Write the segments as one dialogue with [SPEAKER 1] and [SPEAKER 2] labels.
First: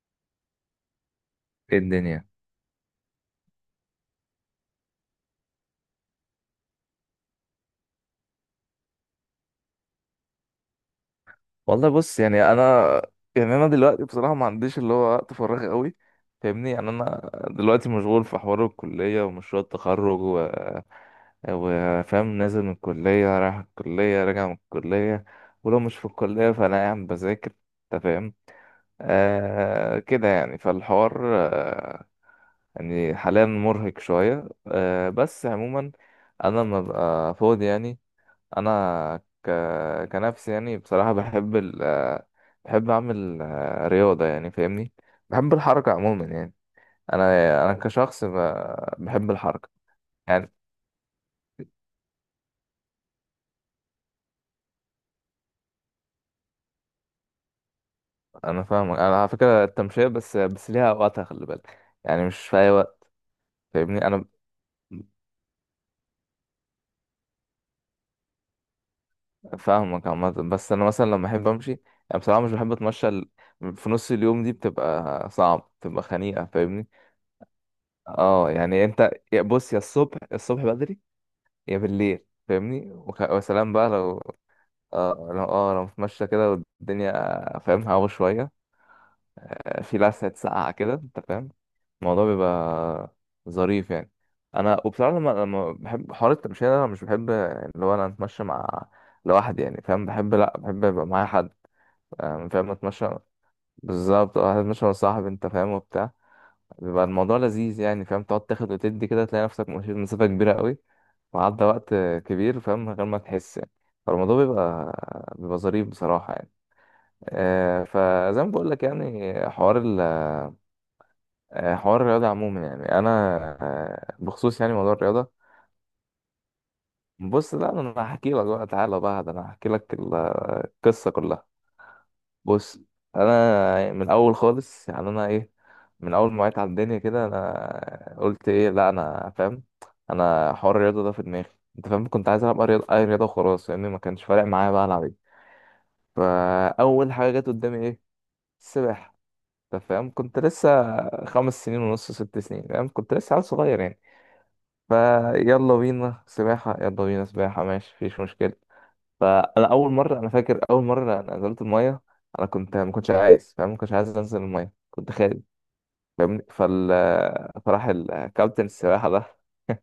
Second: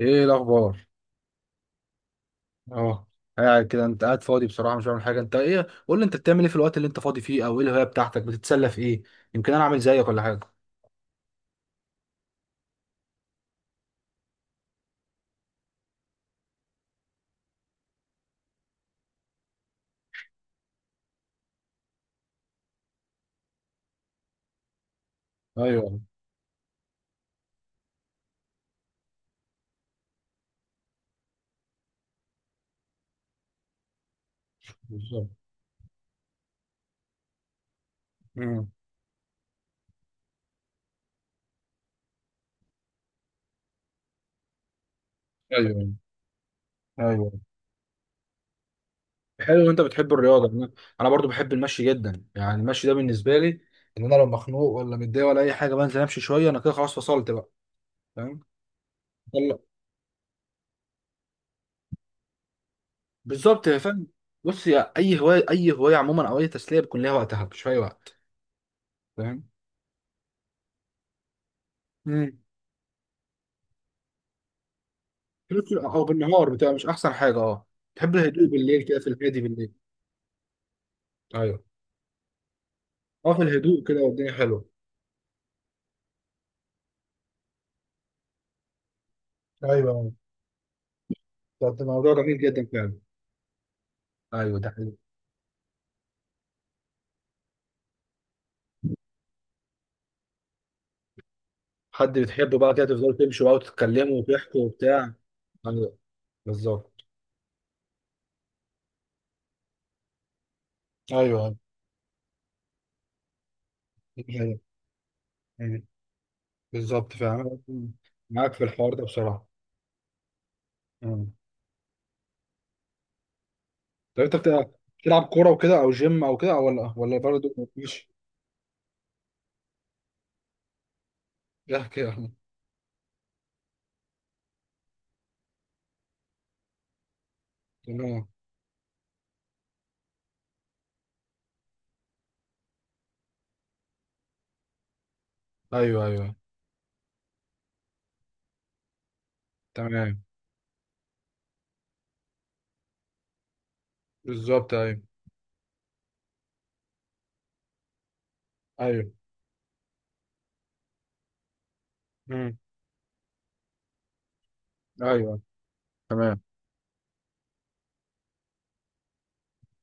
[SPEAKER 1] ايه الاخبار؟
[SPEAKER 2] ايه الدنيا؟
[SPEAKER 1] اه. قاعد كده، انت قاعد فاضي بصراحه مش بعمل حاجه. انت ايه؟ قول لي انت بتعمل ايه في الوقت اللي انت فاضي فيه، او ايه الهوايه بتاعتك؟ بتتسلى في ايه؟ يمكن انا اعمل زيك ولا حاجه.
[SPEAKER 2] والله بص، يعني انا دلوقتي بصراحه ما عنديش اللي هو وقت فراغ قوي. فاهمني، يعني انا دلوقتي مشغول في حوار الكليه ومشروع التخرج و وفاهم، نازل من الكليه، رايح الكليه، راجع من الكليه. ولو مش
[SPEAKER 1] ايوه.
[SPEAKER 2] في الكليه فانا قاعد بذاكر، انت فاهم. كده يعني فالحوار، يعني حاليا مرهق شويه،
[SPEAKER 1] بالظبط.
[SPEAKER 2] بس عموما. انا لما ببقى فاضي يعني،
[SPEAKER 1] امم.
[SPEAKER 2] انا كنفسي، يعني بصراحه بحب ال... آه، بحب اعمل رياضه، يعني فاهمني، بحب الحركه
[SPEAKER 1] ايوه،
[SPEAKER 2] عموما يعني. انا
[SPEAKER 1] ايوه.
[SPEAKER 2] انا كشخص بحب
[SPEAKER 1] حلو ان
[SPEAKER 2] الحركه.
[SPEAKER 1] انت بتحب الرياضه.
[SPEAKER 2] يعني
[SPEAKER 1] انا أنا برضو بحب المشي جدا. يعني المشي ده بالنسبه لي ان انا لو مخنوق ولا متضايق ولا اي حاجه بنزل امشي شويه، انا كده خلاص فصلت بقى. فاهم.
[SPEAKER 2] انا فاهمك، انا على
[SPEAKER 1] يلا.
[SPEAKER 2] فكره التمشيه بس ليها اوقاتها، خلي بالك، يعني مش في اي وقت.
[SPEAKER 1] بالظبط يا فاهم.
[SPEAKER 2] فاهمني. انا
[SPEAKER 1] بص يا، اي هوايه اي هوايه عموما او اي تسليه بيكون ليها وقتها مش في اي وقت. فاهم.
[SPEAKER 2] فاهمك عامه، بس انا مثلا لما احب امشي، يعني
[SPEAKER 1] مم.
[SPEAKER 2] بصراحه مش بحب اتمشى في نص اليوم، دي بتبقى صعب، بتبقى
[SPEAKER 1] او
[SPEAKER 2] خنيقه،
[SPEAKER 1] بالنهار بتبقى مش
[SPEAKER 2] فاهمني.
[SPEAKER 1] احسن حاجه، اه. تحب الهدوء
[SPEAKER 2] اه
[SPEAKER 1] بالليل،
[SPEAKER 2] يعني
[SPEAKER 1] كده في
[SPEAKER 2] انت،
[SPEAKER 1] الهادي بالليل.
[SPEAKER 2] بص يا الصبح بدري،
[SPEAKER 1] ايوه.
[SPEAKER 2] يا بالليل فاهمني،
[SPEAKER 1] اه، في
[SPEAKER 2] وسلام
[SPEAKER 1] الهدوء
[SPEAKER 2] بقى
[SPEAKER 1] كده
[SPEAKER 2] لو،
[SPEAKER 1] والدنيا حلوه.
[SPEAKER 2] لو متمشى كده والدنيا فاهم، هوا شوية، في
[SPEAKER 1] ايوه،
[SPEAKER 2] لسعة ساقعة كده، انت فاهم.
[SPEAKER 1] ده موضوع
[SPEAKER 2] الموضوع
[SPEAKER 1] جميل جدا فعلا.
[SPEAKER 2] بيبقى ظريف يعني.
[SPEAKER 1] ايوه، ده
[SPEAKER 2] انا
[SPEAKER 1] حلو.
[SPEAKER 2] وبصراحة لما بحب حوار التمشية ده، انا مش بحب اللي هو انا اتمشى مع لوحدي، يعني فاهم، بحب لا، بحب يبقى معايا حد.
[SPEAKER 1] حد بتحبه
[SPEAKER 2] فاهم،
[SPEAKER 1] بقى، كده
[SPEAKER 2] اتمشى،
[SPEAKER 1] تفضلوا تمشوا بقى وتتكلموا
[SPEAKER 2] بالظبط اه،
[SPEAKER 1] وتحكوا
[SPEAKER 2] اتمشى مع
[SPEAKER 1] وبتاع.
[SPEAKER 2] صاحبي، انت فاهم
[SPEAKER 1] ايوه،
[SPEAKER 2] وبتاع.
[SPEAKER 1] بالظبط،
[SPEAKER 2] بيبقى الموضوع لذيذ يعني فاهم، تقعد تاخد وتدي كده، تلاقي نفسك مشيت مسافة كبيرة قوي،
[SPEAKER 1] ايوه.
[SPEAKER 2] وعدى وقت كبير فاهم من غير ما تحس يعني.
[SPEAKER 1] دي
[SPEAKER 2] فالموضوع
[SPEAKER 1] حقيقة.
[SPEAKER 2] بيبقى
[SPEAKER 1] أمم.
[SPEAKER 2] ظريف بصراحة يعني.
[SPEAKER 1] بالظبط فعلا.
[SPEAKER 2] فزي ما
[SPEAKER 1] معاك في
[SPEAKER 2] بقول لك
[SPEAKER 1] الحوار ده
[SPEAKER 2] يعني
[SPEAKER 1] بصراحه.
[SPEAKER 2] حوار ال،
[SPEAKER 1] أمم.
[SPEAKER 2] حوار الرياضة عموما، يعني أنا،
[SPEAKER 1] طب انت
[SPEAKER 2] بخصوص
[SPEAKER 1] بتلعب
[SPEAKER 2] يعني موضوع
[SPEAKER 1] بتلعب
[SPEAKER 2] الرياضة.
[SPEAKER 1] كوره وكده او جيم او كده، أو ولا برضه
[SPEAKER 2] بص لا، أنا
[SPEAKER 1] مش...
[SPEAKER 2] هحكي لك بقى، تعالى بقى ده أنا هحكي لك القصة كلها.
[SPEAKER 1] احكي يا أحمد.
[SPEAKER 2] بص انا من الاول خالص، يعني انا ايه، من اول ما وعيت على الدنيا كده، انا
[SPEAKER 1] تمام.
[SPEAKER 2] قلت ايه لا انا فاهم، انا حوار الرياضه ده في دماغي، انت فاهم، كنت عايز العب اي رياضه، أي رياضة، وخلاص، لان ما كانش فارق معايا بقى العب ايه.
[SPEAKER 1] ايوه، ايوه.
[SPEAKER 2] فاول حاجه جت قدامي ايه؟ السباحه. انت فاهم
[SPEAKER 1] تمام.
[SPEAKER 2] كنت لسه خمس سنين ونص، ست سنين، فاهم كنت لسه عيل صغير يعني.
[SPEAKER 1] بالظبط، ايوه،
[SPEAKER 2] فيلا بينا سباحه، يلا بينا سباحه، ماشي مفيش مشكله.
[SPEAKER 1] ايوه.
[SPEAKER 2] فانا اول مره، انا فاكر اول مره انا نزلت الميه، انا كنت ما كنتش عايز فاهم، ما كنتش عايز انزل الميه، كنت خايف،
[SPEAKER 1] ايوه، تمام.
[SPEAKER 2] فاهمني. فراح الكابتن السباحه ده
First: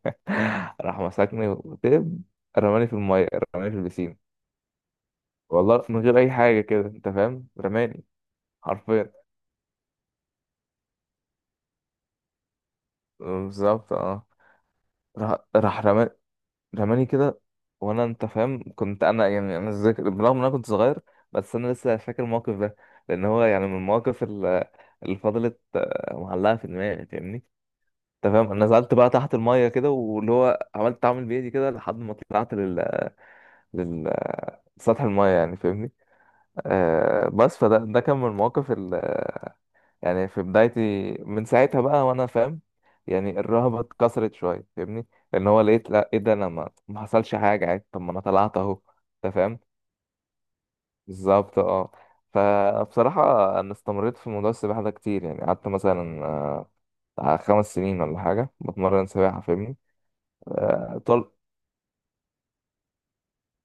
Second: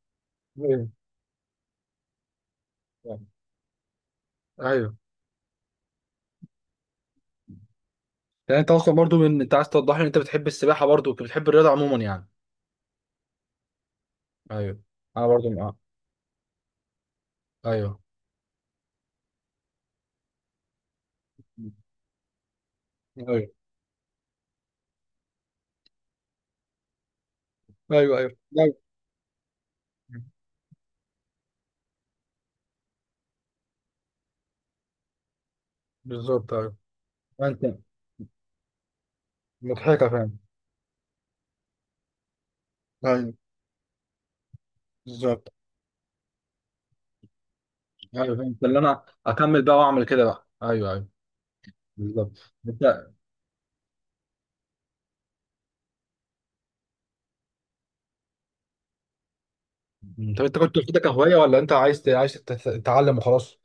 [SPEAKER 1] ايوه،
[SPEAKER 2] راح مسكني وتب، رماني في الميه، رماني في البسين،
[SPEAKER 1] ايوه.
[SPEAKER 2] والله من غير اي حاجه كده، انت فاهم، رماني
[SPEAKER 1] يعني انت اصلا
[SPEAKER 2] حرفيا.
[SPEAKER 1] برضو من انت عايز توضح لي ان انت بتحب السباحه برضو، بتحب الرياضه عموما يعني.
[SPEAKER 2] بالظبط اه،
[SPEAKER 1] ايوه، انا
[SPEAKER 2] راح
[SPEAKER 1] برضو، اه.
[SPEAKER 2] راح رماني كده.
[SPEAKER 1] ايوه،
[SPEAKER 2] وانا انت فاهم، كنت انا، يعني انا ذاكر برغم ان انا كنت صغير، بس انا لسه فاكر الموقف ده، لان
[SPEAKER 1] ايوه.
[SPEAKER 2] هو يعني من المواقف، اللي فضلت معلقه في دماغي، فاهمني.
[SPEAKER 1] ايوه،
[SPEAKER 2] انت
[SPEAKER 1] ايوه،
[SPEAKER 2] فاهم، انا
[SPEAKER 1] لا،
[SPEAKER 2] نزلت بقى تحت الميه كده، واللي هو عملت اعمل بايدي كده، لحد ما طلعت لل سطح الميه يعني فاهمني.
[SPEAKER 1] بالظبط، ايوه.
[SPEAKER 2] بس
[SPEAKER 1] انت
[SPEAKER 2] فده كان من المواقف،
[SPEAKER 1] مضحكه
[SPEAKER 2] يعني
[SPEAKER 1] فاهم.
[SPEAKER 2] في بدايتي، من ساعتها بقى وانا فاهم،
[SPEAKER 1] ايوه،
[SPEAKER 2] يعني الرهبة اتكسرت شوية، فاهمني، لان
[SPEAKER 1] بالظبط.
[SPEAKER 2] هو لقيت لا، ايه ده، انا ما حصلش حاجة عادي، طب ما انا
[SPEAKER 1] ايوه،
[SPEAKER 2] طلعت
[SPEAKER 1] فهمت اللي
[SPEAKER 2] اهو،
[SPEAKER 1] انا
[SPEAKER 2] انت فاهم،
[SPEAKER 1] اكمل بقى واعمل كده بقى، ايوه، ايوه.
[SPEAKER 2] بالظبط اه.
[SPEAKER 1] بالظبط انت...
[SPEAKER 2] فبصراحة انا استمريت في موضوع السباحة ده كتير يعني، قعدت مثلا بتاع خمس سنين ولا حاجة بتمرن سباحة فاهمني.
[SPEAKER 1] طب انت كنت واخدها
[SPEAKER 2] آه، طل
[SPEAKER 1] كهوايه ولا انت عايز تتعلم وخلاص؟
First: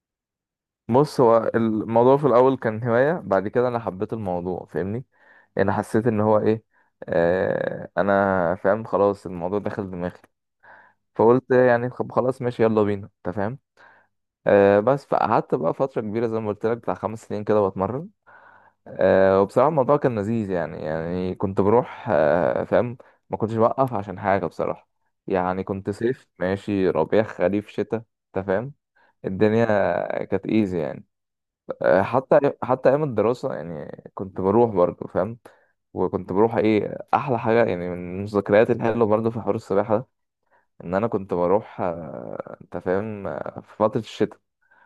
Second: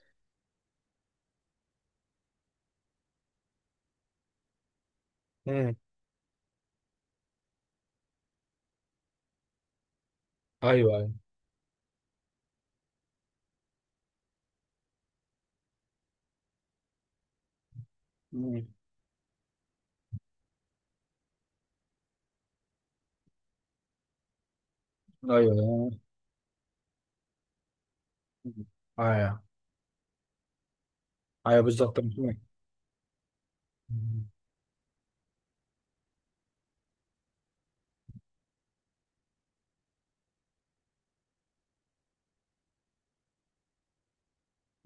[SPEAKER 2] بص هو الموضوع في الاول كان هواية، بعد كده انا حبيت الموضوع فاهمني، انا
[SPEAKER 1] امم.
[SPEAKER 2] حسيت ان هو ايه، انا فاهم خلاص الموضوع دخل دماغي،
[SPEAKER 1] ايوه، ايوه.
[SPEAKER 2] فقلت يعني خلاص ماشي، يلا بينا، انت فاهم. بس فقعدت بقى فترة كبيرة زي ما قلت لك بتاع خمس سنين كده بتمرن.
[SPEAKER 1] مم.
[SPEAKER 2] وبصراحة الموضوع كان لذيذ يعني، يعني كنت بروح فاهم، ما كنتش بوقف عشان حاجة بصراحة، يعني
[SPEAKER 1] ايوه،
[SPEAKER 2] كنت صيف، ماشي ربيع، خريف، شتاء، انت فاهم،
[SPEAKER 1] ايوه،
[SPEAKER 2] الدنيا كانت ايزي يعني.
[SPEAKER 1] ايوه. بالظبط. مم.
[SPEAKER 2] حتى ايام الدراسة يعني كنت بروح برضه فاهم، وكنت بروح ايه، احلى حاجه يعني، من الذكريات الحلوه برضه في حوار السباحه، ان انا كنت بروح انت فاهم، في فترة الشتاء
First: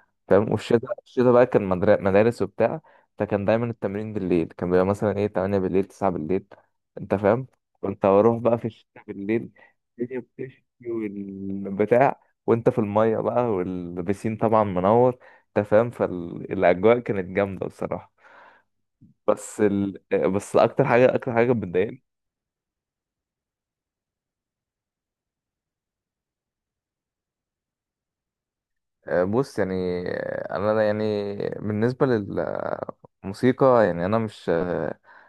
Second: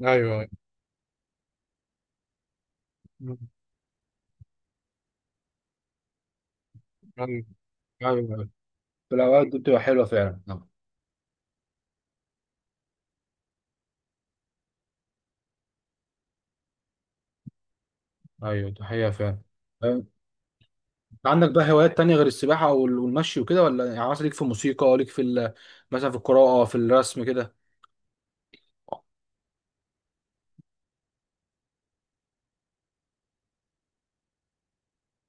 [SPEAKER 1] ايوه، أيوة.
[SPEAKER 2] فاهم، والشتاء، الشتاء بقى كان مدارس وبتاع،
[SPEAKER 1] مم.
[SPEAKER 2] فكان دايما التمرين بالليل، كان بيبقى مثلا ايه 8 بالليل، 9 بالليل، انت
[SPEAKER 1] ايوه،
[SPEAKER 2] فاهم. كنت
[SPEAKER 1] ايوه،
[SPEAKER 2] بروح
[SPEAKER 1] أيوة.
[SPEAKER 2] بقى في الشتاء
[SPEAKER 1] في الاوقات
[SPEAKER 2] بالليل،
[SPEAKER 1] دي بتبقى حلوه
[SPEAKER 2] الدنيا
[SPEAKER 1] فعلا،
[SPEAKER 2] بتشتي
[SPEAKER 1] نعم.
[SPEAKER 2] والبتاع، وانت في المية بقى، والبسين طبعا منور، انت فاهم، فالاجواء كانت جامدة بصراحة.
[SPEAKER 1] ايوه، دي حقيقه فعلا.
[SPEAKER 2] بس ال...
[SPEAKER 1] أه،
[SPEAKER 2] بس اكتر حاجة،
[SPEAKER 1] أنت
[SPEAKER 2] اكتر
[SPEAKER 1] عندك
[SPEAKER 2] حاجة
[SPEAKER 1] بقى هوايات
[SPEAKER 2] بتضايقني.
[SPEAKER 1] تانية غير السباحه والمشي وكده؟ ولا يعني مثلا ليك في الموسيقى؟ ليك في مثلا في القراءه، في الرسم كده؟
[SPEAKER 2] بص يعني، انا يعني، بالنسبة لل موسيقى، يعني انا مش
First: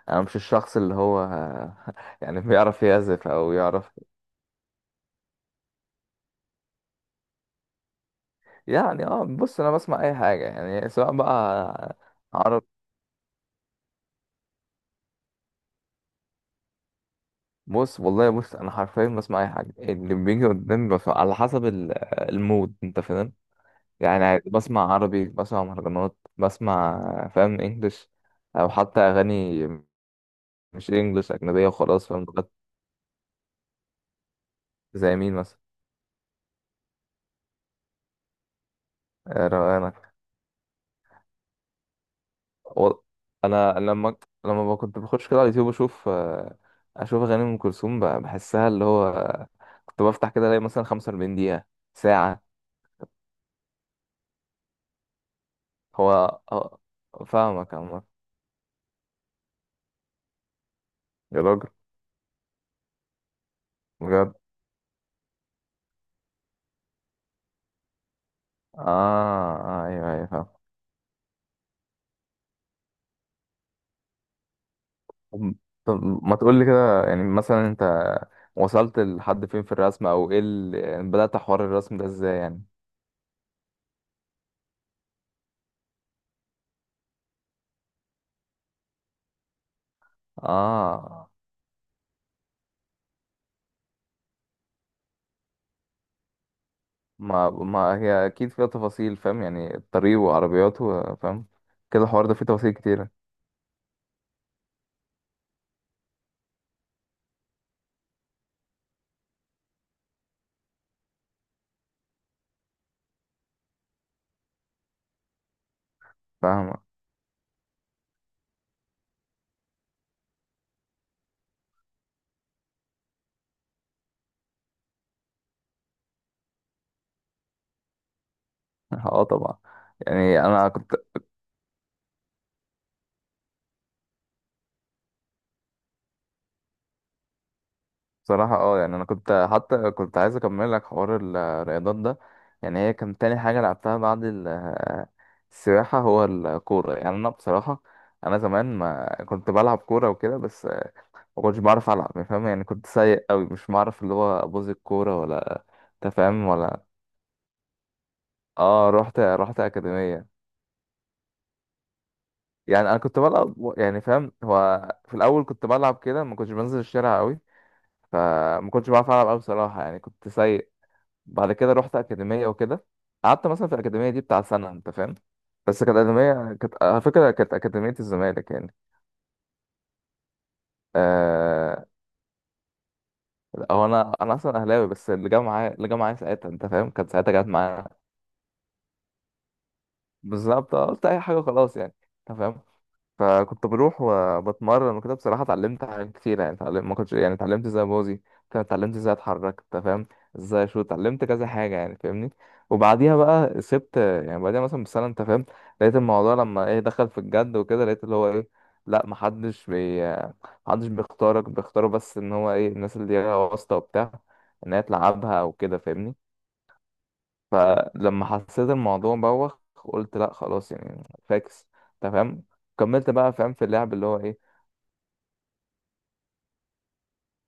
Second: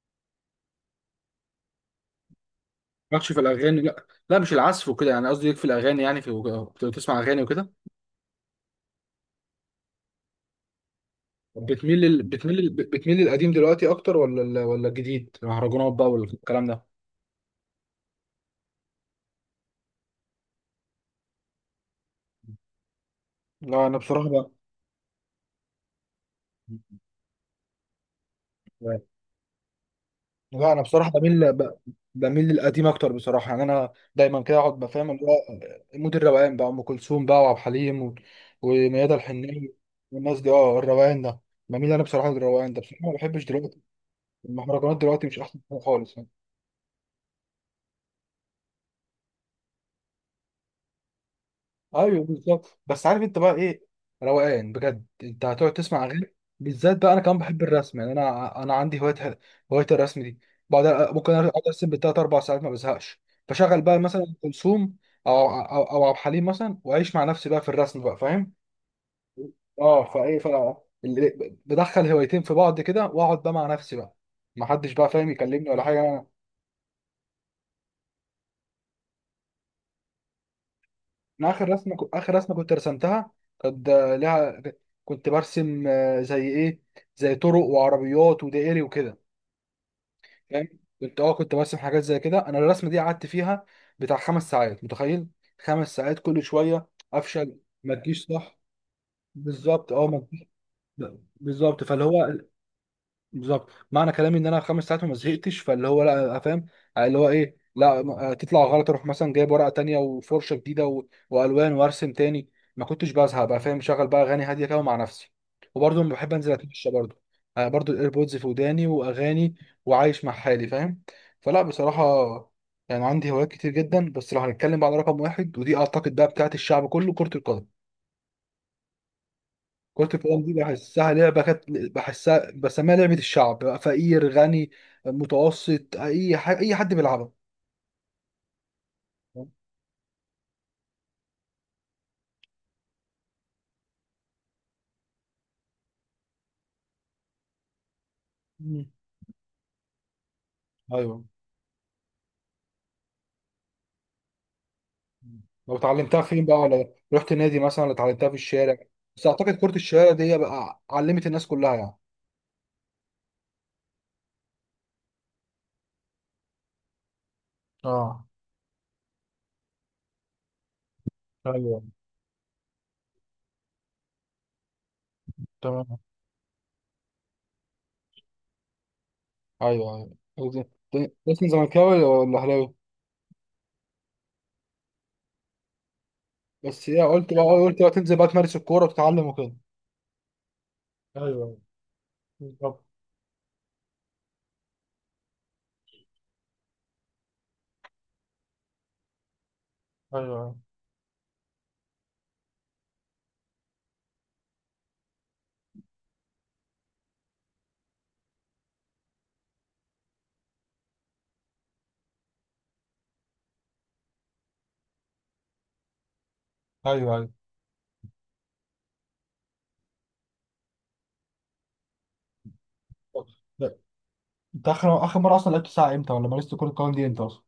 [SPEAKER 2] انا مش الشخص اللي هو يعني بيعرف يعزف
[SPEAKER 1] مالكش في
[SPEAKER 2] او
[SPEAKER 1] الاغاني؟
[SPEAKER 2] يعرف.
[SPEAKER 1] لا، لا، مش العزف وكده، يعني قصدي ليك في الاغاني، يعني في بتسمع اغاني وكده؟
[SPEAKER 2] يعني اه، بص انا بسمع اي حاجه، يعني سواء بقى
[SPEAKER 1] بتميل لل... بتميل
[SPEAKER 2] عرب
[SPEAKER 1] لل... بتميل للقديم دلوقتي اكتر ولا الجديد المهرجانات بقى والكلام ده؟
[SPEAKER 2] بص والله، بص انا حرفيا بسمع اي حاجه اللي بيجي قدامي، بسمع على حسب المود، انت فاهم.
[SPEAKER 1] لا انا
[SPEAKER 2] يعني عادي
[SPEAKER 1] بصراحه
[SPEAKER 2] بسمع عربي، بسمع مهرجانات، بسمع فاهم انجلش، او حتى
[SPEAKER 1] بقى.
[SPEAKER 2] اغاني
[SPEAKER 1] لا، انا
[SPEAKER 2] مش
[SPEAKER 1] بصراحه
[SPEAKER 2] انجلش
[SPEAKER 1] بميل
[SPEAKER 2] اجنبيه وخلاص، فاهم
[SPEAKER 1] بميل
[SPEAKER 2] لغات،
[SPEAKER 1] للقديم اكتر بصراحه، يعني انا دايما كده اقعد بفهم
[SPEAKER 2] زي
[SPEAKER 1] اللي
[SPEAKER 2] مين
[SPEAKER 1] هو
[SPEAKER 2] مثلا؟
[SPEAKER 1] مود الروقان بقى، ام كلثوم بقى وعبد الحليم وميادة الحناوي،
[SPEAKER 2] روقان
[SPEAKER 1] والناس دي، اه الروقان ده. بميل انا بصراحه للروقان ده
[SPEAKER 2] و...
[SPEAKER 1] بصراحه، ما بحبش
[SPEAKER 2] انا
[SPEAKER 1] دلوقتي
[SPEAKER 2] لما
[SPEAKER 1] المهرجانات
[SPEAKER 2] كنت
[SPEAKER 1] دلوقتي،
[SPEAKER 2] بخش
[SPEAKER 1] مش
[SPEAKER 2] كده على
[SPEAKER 1] احسن
[SPEAKER 2] اليوتيوب
[SPEAKER 1] حاجه
[SPEAKER 2] اشوف
[SPEAKER 1] خالص.
[SPEAKER 2] اشوف اغاني ام كلثوم، بحسها اللي هو، كنت بفتح كده الاقي مثلا 45 دقيقة،
[SPEAKER 1] ايوه،
[SPEAKER 2] ساعة.
[SPEAKER 1] بالظبط. بس عارف انت بقى ايه؟ روقان بجد، انت هتقعد تسمع اغاني
[SPEAKER 2] هو
[SPEAKER 1] بالذات بقى. انا كمان بحب
[SPEAKER 2] فاهمك يا
[SPEAKER 1] الرسم،
[SPEAKER 2] عمر.
[SPEAKER 1] يعني انا عندي هوايه، هوايه الرسم دي. بعد، ممكن
[SPEAKER 2] يا
[SPEAKER 1] اقعد
[SPEAKER 2] راجل
[SPEAKER 1] ارسم بالتلات اربع ساعات ما بزهقش. بشغل بقى مثلا أم
[SPEAKER 2] بجد.
[SPEAKER 1] كلثوم او عبد الحليم مثلا، واعيش مع نفسي بقى في الرسم بقى، فاهم.
[SPEAKER 2] اه،
[SPEAKER 1] اه،
[SPEAKER 2] ايوه ايوه
[SPEAKER 1] فايه،
[SPEAKER 2] فاهم.
[SPEAKER 1] بدخل هوايتين في بعض كده، واقعد بقى مع نفسي بقى، ما حدش بقى فاهم
[SPEAKER 2] طب
[SPEAKER 1] يكلمني ولا
[SPEAKER 2] طب
[SPEAKER 1] حاجه.
[SPEAKER 2] ما تقول لي كده، يعني مثلا انت وصلت لحد فين في الرسم، او ايه اللي، يعني بدأت
[SPEAKER 1] انا
[SPEAKER 2] حوار الرسم ده
[SPEAKER 1] اخر
[SPEAKER 2] ازاي
[SPEAKER 1] رسمه
[SPEAKER 2] يعني؟
[SPEAKER 1] كنت رسمتها، كانت لها، كنت برسم زي ايه، زي طرق وعربيات ودائري وكده، فاهم. كنت
[SPEAKER 2] اه
[SPEAKER 1] اه كنت برسم حاجات زي كده. انا الرسمه دي قعدت فيها بتاع 5 ساعات، متخيل؟ 5 ساعات كل شويه
[SPEAKER 2] ما
[SPEAKER 1] افشل، ما
[SPEAKER 2] ما
[SPEAKER 1] تجيش
[SPEAKER 2] هي اكيد
[SPEAKER 1] صح؟
[SPEAKER 2] فيها تفاصيل فاهم، يعني
[SPEAKER 1] بالظبط، اه
[SPEAKER 2] الطريق
[SPEAKER 1] ما تجيش.
[SPEAKER 2] وعربياته فاهم
[SPEAKER 1] بالظبط فاللي
[SPEAKER 2] كده، الحوار
[SPEAKER 1] هو
[SPEAKER 2] ده فيه تفاصيل كتيرة،
[SPEAKER 1] بالظبط، معنى كلامي ان انا 5 ساعات وما زهقتش، فاللي هو لا فاهم، اللي هو ايه، لا تطلع غلط اروح مثلا جايب ورقه تانية وفرشه جديده والوان وارسم تاني. ما كنتش بزهق بقى، فاهم. شغل بقى اغاني هاديه كده مع نفسي، وبرضه لما بحب انزل
[SPEAKER 2] فاهمة.
[SPEAKER 1] اتمشى برضه، برضه الايربودز في وداني واغاني وعايش مع حالي، فاهم. فلا بصراحه، يعني عندي هوايات كتير جدا، بس لو هنتكلم بقى على رقم واحد، ودي اعتقد بقى بتاعت الشعب كله، كره القدم.
[SPEAKER 2] اه طبعا.
[SPEAKER 1] كرة
[SPEAKER 2] يعني
[SPEAKER 1] القدم دي
[SPEAKER 2] انا كنت
[SPEAKER 1] بحسها لعبة، كانت بحسها بسميها لعبة الشعب بقى، فقير غني متوسط أي حد بيلعبها.
[SPEAKER 2] بصراحة، اه يعني انا كنت حتى كنت عايز اكمل لك حوار الرياضات ده، يعني هي كان تاني حاجة لعبتها بعد السباحة، هو الكورة، يعني انا بصراحة، انا زمان
[SPEAKER 1] مم.
[SPEAKER 2] ما كنت بلعب كورة وكده، بس
[SPEAKER 1] أيوه.
[SPEAKER 2] ما كنتش بعرف العب، يعني فاهم، يعني كنت سيء قوي، مش بعرف اللي هو ابوظ الكورة
[SPEAKER 1] مم.
[SPEAKER 2] ولا
[SPEAKER 1] لو اتعلمتها فين
[SPEAKER 2] تفهم
[SPEAKER 1] بقى؟
[SPEAKER 2] ولا.
[SPEAKER 1] ولا رحت نادي مثلا؟ ولا اتعلمتها في الشارع؟
[SPEAKER 2] اه، رحت
[SPEAKER 1] بس أعتقد
[SPEAKER 2] رحت
[SPEAKER 1] كرة الشارع
[SPEAKER 2] اكاديمية.
[SPEAKER 1] دي بقى علمت الناس كلها يعني.
[SPEAKER 2] يعني انا كنت بلعب يعني فاهم، هو في الاول كنت بلعب كده، ما كنتش بنزل الشارع قوي،
[SPEAKER 1] اه،
[SPEAKER 2] فما كنتش بعرف العب قوي بصراحه، يعني كنت سيء. بعد كده
[SPEAKER 1] ايوه،
[SPEAKER 2] رحت اكاديميه وكده، قعدت مثلا في الاكاديميه دي بتاع سنه، انت فاهم، بس كانت
[SPEAKER 1] تمام.
[SPEAKER 2] اكاديميه، كانت على فكره كانت اكاديميه الزمالك يعني.
[SPEAKER 1] أيوه، أيوه. اسم
[SPEAKER 2] آه...
[SPEAKER 1] زملكاوي ولا أهلاوي؟
[SPEAKER 2] هو انا، انا اصلا اهلاوي، بس اللي جه معايا، ساعتها انت
[SPEAKER 1] بس
[SPEAKER 2] فاهم،
[SPEAKER 1] إيه
[SPEAKER 2] كانت
[SPEAKER 1] قلت
[SPEAKER 2] ساعتها
[SPEAKER 1] بقى
[SPEAKER 2] جت
[SPEAKER 1] قلت بقى
[SPEAKER 2] معايا،
[SPEAKER 1] تنزل بقى تمارس الكورة وتتعلم وكده؟
[SPEAKER 2] بالظبط. قلت اي حاجه
[SPEAKER 1] ايوه،
[SPEAKER 2] خلاص يعني، انت فاهم.
[SPEAKER 1] بالظبط،
[SPEAKER 2] فكنت بروح وبتمرن وكده، بصراحة اتعلمت حاجات كتير، يعني اتعلمت، ما كنتش يعني، اتعلمت ازاي بوزي، اتعلمت ازاي اتحرك، انت فاهم،
[SPEAKER 1] ايوه،
[SPEAKER 2] ازاي اشوط، اتعلمت كذا حاجة يعني فاهمني. وبعديها بقى سبت، يعني بعديها مثلا بسنة، انت فاهم لقيت الموضوع لما ايه دخل في الجد وكده، لقيت اللي هو ايه، لا محدش بيختارك، بيختاروا بس ان هو ايه، الناس اللي هي واسطة وبتاع، ان هي تلعبها وكده فاهمني.
[SPEAKER 1] ايوه،
[SPEAKER 2] فلما حسيت الموضوع بوخ، قلت لا خلاص يعني، فاكس، تمام، كملت
[SPEAKER 1] ايوه.
[SPEAKER 2] بقى فاهم في اللعب اللي هو ايه.
[SPEAKER 1] انت اخر مره اصلا لعبت ساعه امتى؟ ولا مارست كره القدم دي امتى اصلا؟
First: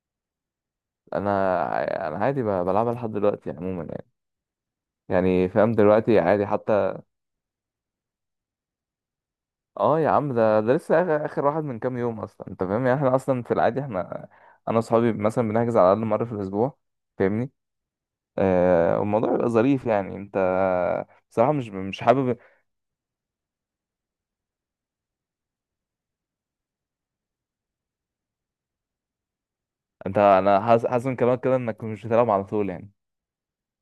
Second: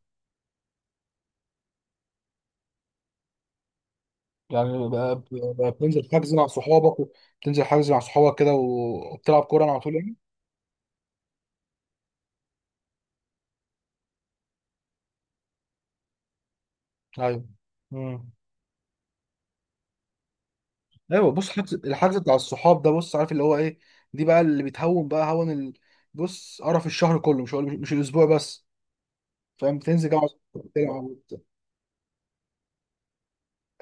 [SPEAKER 2] انا عادي بلعبها لحد دلوقتي عموما يعني،
[SPEAKER 1] يعني بقى
[SPEAKER 2] يعني
[SPEAKER 1] بقى
[SPEAKER 2] فاهم
[SPEAKER 1] بتنزل
[SPEAKER 2] دلوقتي
[SPEAKER 1] حجز مع
[SPEAKER 2] عادي
[SPEAKER 1] صحابك
[SPEAKER 2] حتى.
[SPEAKER 1] بتنزل حجز مع صحابك كده وبتلعب كوره على طول
[SPEAKER 2] اه يا
[SPEAKER 1] يعني؟
[SPEAKER 2] عم، ده لسه آخر واحد من كام يوم اصلا، انت فاهم، يعني احنا اصلا في العادي، احنا انا وصحابي مثلا بنحجز على الاقل مره في الاسبوع،
[SPEAKER 1] ايوه،
[SPEAKER 2] فاهمني.
[SPEAKER 1] امم،
[SPEAKER 2] والموضوع بيبقى ظريف يعني، انت
[SPEAKER 1] ايوه. بص
[SPEAKER 2] بصراحه، مش
[SPEAKER 1] حجز،
[SPEAKER 2] مش
[SPEAKER 1] الحجز بتاع
[SPEAKER 2] حابب.
[SPEAKER 1] الصحاب ده، بص عارف اللي هو ايه، دي بقى اللي بتهون بقى هون بص قرف الشهر كله، مش الاسبوع بس، فاهم؟ بتنزل كده
[SPEAKER 2] انت،
[SPEAKER 1] مع
[SPEAKER 2] انا
[SPEAKER 1] صحابك
[SPEAKER 2] حاسس
[SPEAKER 1] تلعب
[SPEAKER 2] حاسس من كلامك كده انك مش بتلعب على طول يعني.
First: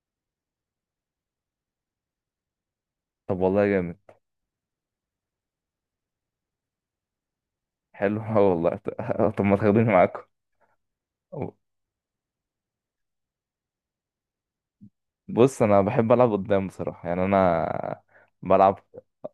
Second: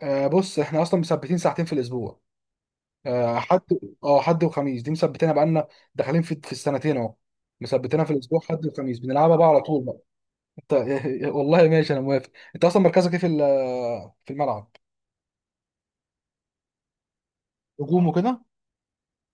[SPEAKER 1] آه بص احنا اصلا مثبتين ساعتين في الاسبوع،
[SPEAKER 2] طب
[SPEAKER 1] آه حد،
[SPEAKER 2] والله جامد.
[SPEAKER 1] اه حد وخميس دي مثبتينها بقالنا داخلين في السنتين اهو، مثبتينها في
[SPEAKER 2] حلو.
[SPEAKER 1] الاسبوع،
[SPEAKER 2] اه
[SPEAKER 1] حد
[SPEAKER 2] والله
[SPEAKER 1] وخميس، بنلعبها
[SPEAKER 2] طب
[SPEAKER 1] بقى
[SPEAKER 2] ما
[SPEAKER 1] على طول
[SPEAKER 2] تاخدوني
[SPEAKER 1] بقى.
[SPEAKER 2] معاكم.
[SPEAKER 1] انت والله ماشي، انا موافق. انت اصلا مركزك ايه في الملعب؟
[SPEAKER 2] بص انا بحب العب قدام بصراحه، يعني انا
[SPEAKER 1] هجوم وكده؟
[SPEAKER 2] بلعب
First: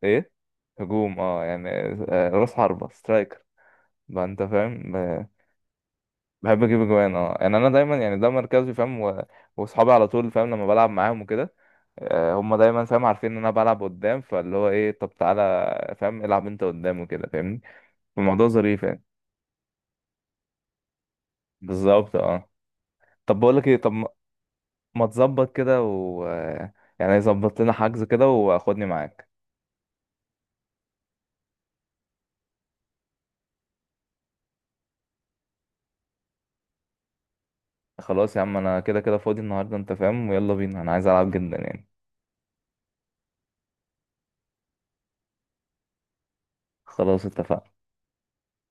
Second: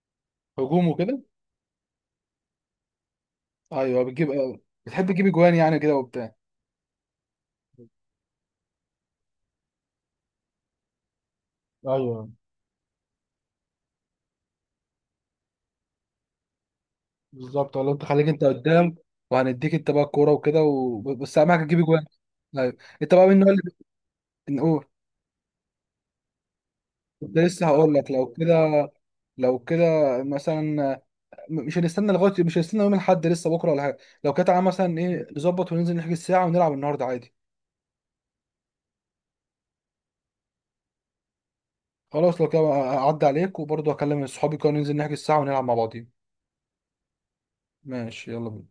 [SPEAKER 2] ايه،
[SPEAKER 1] هجوم
[SPEAKER 2] هجوم
[SPEAKER 1] وكده،
[SPEAKER 2] اه يعني، راس حربه، سترايكر
[SPEAKER 1] ايوه،
[SPEAKER 2] بقى،
[SPEAKER 1] بتجيب،
[SPEAKER 2] انت فاهم،
[SPEAKER 1] بتحب تجيب اجوان يعني كده وبتاع؟
[SPEAKER 2] بحب اجيب اجوان، اه يعني انا دايما، يعني ده مركزي فاهم، واصحابي على طول فاهم لما بلعب معاهم وكده،
[SPEAKER 1] ايوه،
[SPEAKER 2] هم دايما فاهم عارفين ان انا بلعب قدام، فاللي هو ايه، طب تعالى فاهم العب انت قدام وكده فاهمني.
[SPEAKER 1] بالظبط، ولا انت خليك انت
[SPEAKER 2] الموضوع ظريف
[SPEAKER 1] قدام
[SPEAKER 2] يعني،
[SPEAKER 1] وهنديك انت بقى الكوره وكده بس اهم حاجه تجيب اجوان.
[SPEAKER 2] بالظبط اه.
[SPEAKER 1] ايوه انت بقى
[SPEAKER 2] طب
[SPEAKER 1] من هو
[SPEAKER 2] بقول
[SPEAKER 1] اللي
[SPEAKER 2] لك ايه، طب
[SPEAKER 1] نقول...
[SPEAKER 2] ما تظبط كده و، يعني
[SPEAKER 1] كنت
[SPEAKER 2] يظبط
[SPEAKER 1] لسه
[SPEAKER 2] لنا
[SPEAKER 1] هقول
[SPEAKER 2] حجز
[SPEAKER 1] لك، لو
[SPEAKER 2] كده
[SPEAKER 1] كده،
[SPEAKER 2] واخدني معاك.
[SPEAKER 1] لو كده مثلا، مش هنستنى يوم الاحد لسه بكره ولا حاجه، لو كده تعالى مثلا ايه، نظبط وننزل نحجز ساعه ونلعب النهارده عادي.
[SPEAKER 2] خلاص يا عم، انا كده كده فاضي النهارده، انت فاهم، ويلا بينا، انا عايز العب جدا يعني.
[SPEAKER 1] خلاص لو كده اعدي عليك، وبرضه هكلم صحابي كانوا ننزل نحجز الساعة ونلعب مع بعضين.
[SPEAKER 2] خلاص اتفقنا.
[SPEAKER 1] ماشي، يلا بينا.